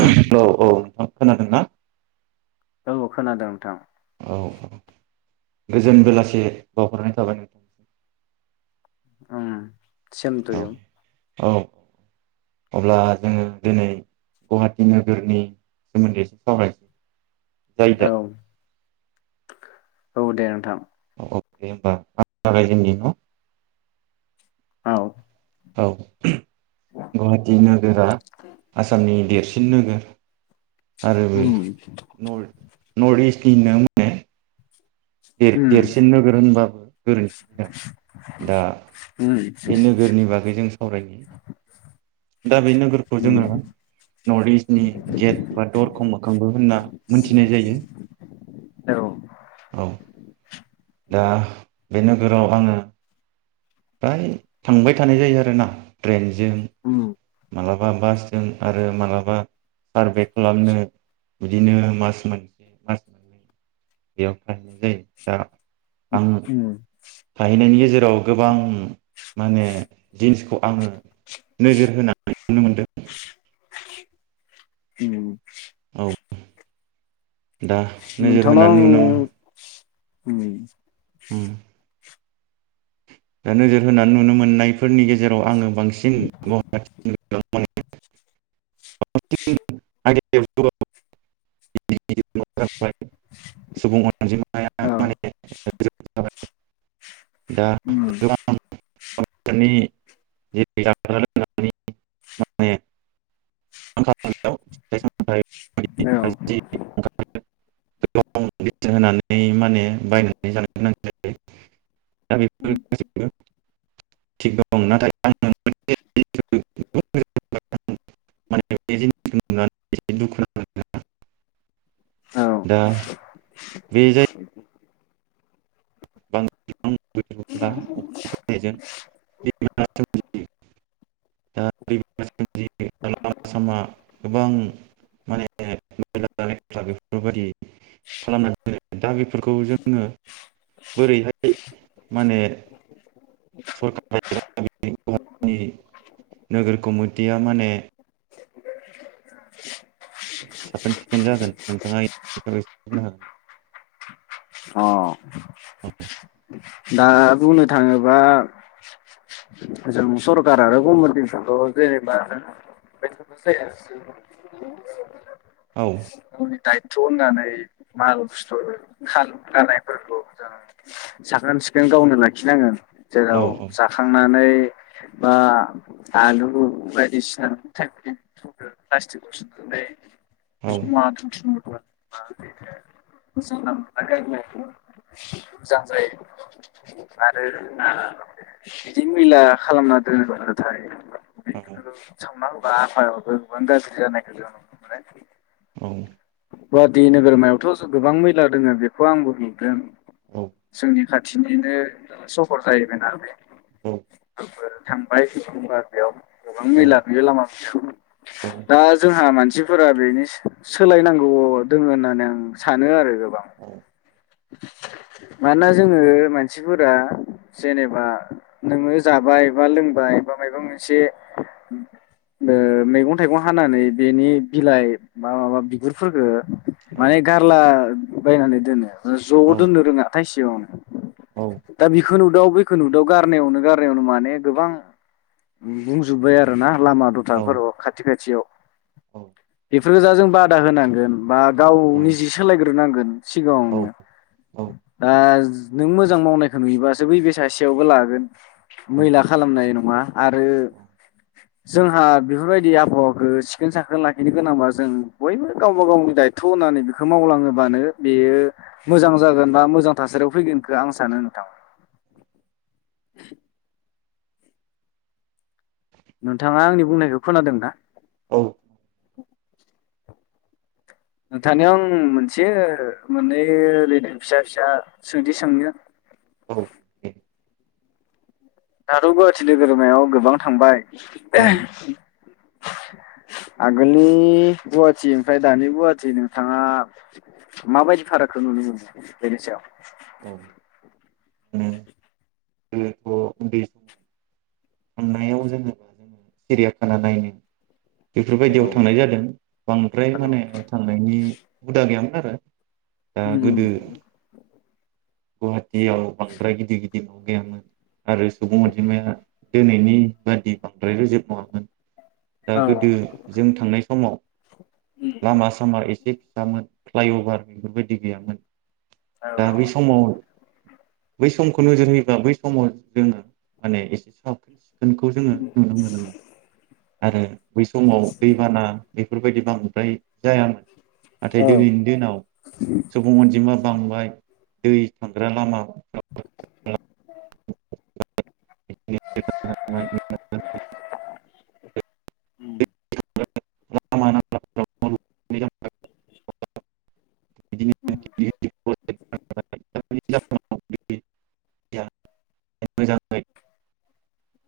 उम औ औ नों खोनादोंना? औ खोनादों नोंथां। औ औ गोजोन बेलासे बाउहरनाय थाबाय। उम। Same to you. औ औ अब्ला जोङो दिनै गुवाहाटि नोगोरनि सोमोन्दै एसे सावरायनो। औ। औ दे नोंथां। अके होनबा आं जागायजेननि न'? औ। औ। गुवाहाटी नोगोरा आसामनि देरसिन नोगोर। आरो बे उम नर्थ नर्थ इस्ट [unintelligible] उम देर-देरसिन नोगोर होनबाबो गोरोन्थि जाया, दा उम बे नोगोरनि बागै जों सावरायनि। दा बे नोगोरखौ उम जोङो नर्थ इस्टनि गेट बा दरखं मोखांबो होनना मोनथिनाय जायो औ औ दा बे नोगोराव आङो फ्राय थांबाय थानाय जायो आरोना ट्रेन जों उम मालाब माबा बासजों आरो मालाबा सारभे खालामनो बिदिनो मास मोनसे मास मोननै बेयाव थाहैनाय जायो दा उम आं उम थाहैनायनि गेजेराव गोबां माने दि जिनिसखौ आङो नोजोर होनानै नुनो मोनदों दिनै [inaudible] दा नोजोर होनानै नोंथांनाव नुनो मोनो आं उम उम दा नोजोर होनानै नुनो मोननायफोरनि गेजेराव आङो बांसिन [unintelligible] [unintelligible] सुबुं अनजिमाया माने गोबां औ जाबाय [inaudible] उम दा गोबां आनो [unintelligible] औ [unintelligible] गोबां होनानै माने बायनानै जानो गोनां जायो [unintelligible] [unintelligible] औ दा बे [unintelligible] बां [unintelligible] [unintelligible] बिदिनो लामा सामा गोबां माने बेफोरबायदि खालामनानै दा बे फोरफोरखौ जोङो बोरैहाय माने सरखार एबा गनि नोगोर कमिटिया माने साखोन सिखोन जागोन नोंथाङासाबै हाग अ दा बुंनो थाङोबा जों सरखार आरो गमबन' जेनेबा [unintelligible] औ गावनि दायथ' होननानै माल फुस्थर ख दानायफोरखौ जों साखोन सिखोन गावनो लाखिनांगोन । औ जेराव जाखांनानै बा आलु बायदिसिना [unintelligible] औ जमा दोनथुमगोन। बिदि मैला खालामना दोनोबथाय बेखौ औ सावना सावना हो बा आफहावायावबो गोबां गार्जि जानायखौ नुनो मोनो । औ गुवाहाटि नोगोरमायावथ' जों गोबां मैला दोङो बेखौ आंबो नुदों औ । जोंनि खाथिनिनो सहर जाहैबायना बे । औ [unintelligible] गोबां औ मैला नुयो लामा सामायाव दा जोंहा मान सिफोरा बेनि सो सो सोलायनांगौ दङ होननानै आं सानो आरो । गोबां । औ मानोना जोङो मानसिफोरा जेनेबा नोङो जाबाय बा लोंबाय बा माबा मोनसे मो मैगं थाइगं हानानै बेनि बिलाइ बा माबा बिगुरफोरखौ माने गारला बायनानै दोनो । ज' दोननो रोङा । थायसेयावनो दा बेखौनु दाव बैखौ नुदाव गारनायावनो गारनायावनो माने गोबां बुंजोब्बाय आरो ना । लामा दथाफोराव खाथि खाथियाव । औ बेफोर जा जों बादा होनांगोन । बा गाव औ निजे सोलाय ग्रो नांगोन । औ सिगाङावनो । औ दा दा नों मोजां मावनायखौ नुयोबासो बैब सासेयावबो लागोन । औ मैला खालामनाय नङा । आरो जोंहा बेफोरबायदि आबहावाखौ सिखोन साखोन लाखिनो गोनांबा जों बयबो गावबा गावनि दायथथ' होनानै बेखौ मावलाङोबानो बेयो। मोजां जागोन बा मोजां थासारियाव फैगोनखौ आं सानो नोंथां। नोंथाङा आंनि बुंनायखौ खोनादों ना? औ। नोंथानिाव आं मोनसे मोननै ल फिसा फिसा सोंदि सोंनो। औ दाथ' गुवाहाटि नोगोरमायाव गोबां थांबाय। औ [inaudible] आगोलनि गुवाहाटि ओमफ्राय दानि गुवाहाटि नोंथाङा। औ। ओम। न्दै समाव [inaudible] बेफोरबायदियाव थांनाय औ जादों बांद्राय। औ [inaudible] उ। गोदो गुवाहाटियाव बांद्राय गिदिर गिदिर न' गैयामोन। आरो सुबुं अजिमाया दिनैनि बादि बांद्राय रोजोब नङामोन। दा औ गोदो जों थांनाय समाव लामा सामा एसे फिसामोन फ्लाइअभार बेफोरबायदि गैयामोन। औ दा बे समाव बै समखौ नोजोर होयोब्ला बै समाव जोङो माने एसे साबाख्रि [unintelligible] होनखौ जोङो नुनो मोनोमोन। आरो। बै समाव दैबाना बेफोरबायदि बांद्राय। जाया नाथाय औ दिनैनि दिनाव सुबुं अनजिमा बांबाय दै थांग्रा लामा औ [unintelligible] [unintelligible] [unintelligible] [unintelligible] मोजाङै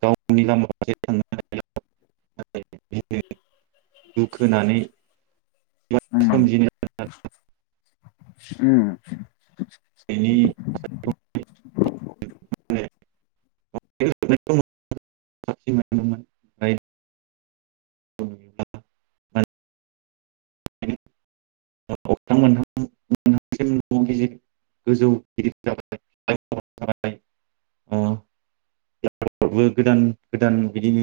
गावनि लामा थांनो हानाया। दुख होनानै। [unintelligible] ओम बेनि [inaudible] [unintelligible] [inaudible] गोदान गोदान बिदिनो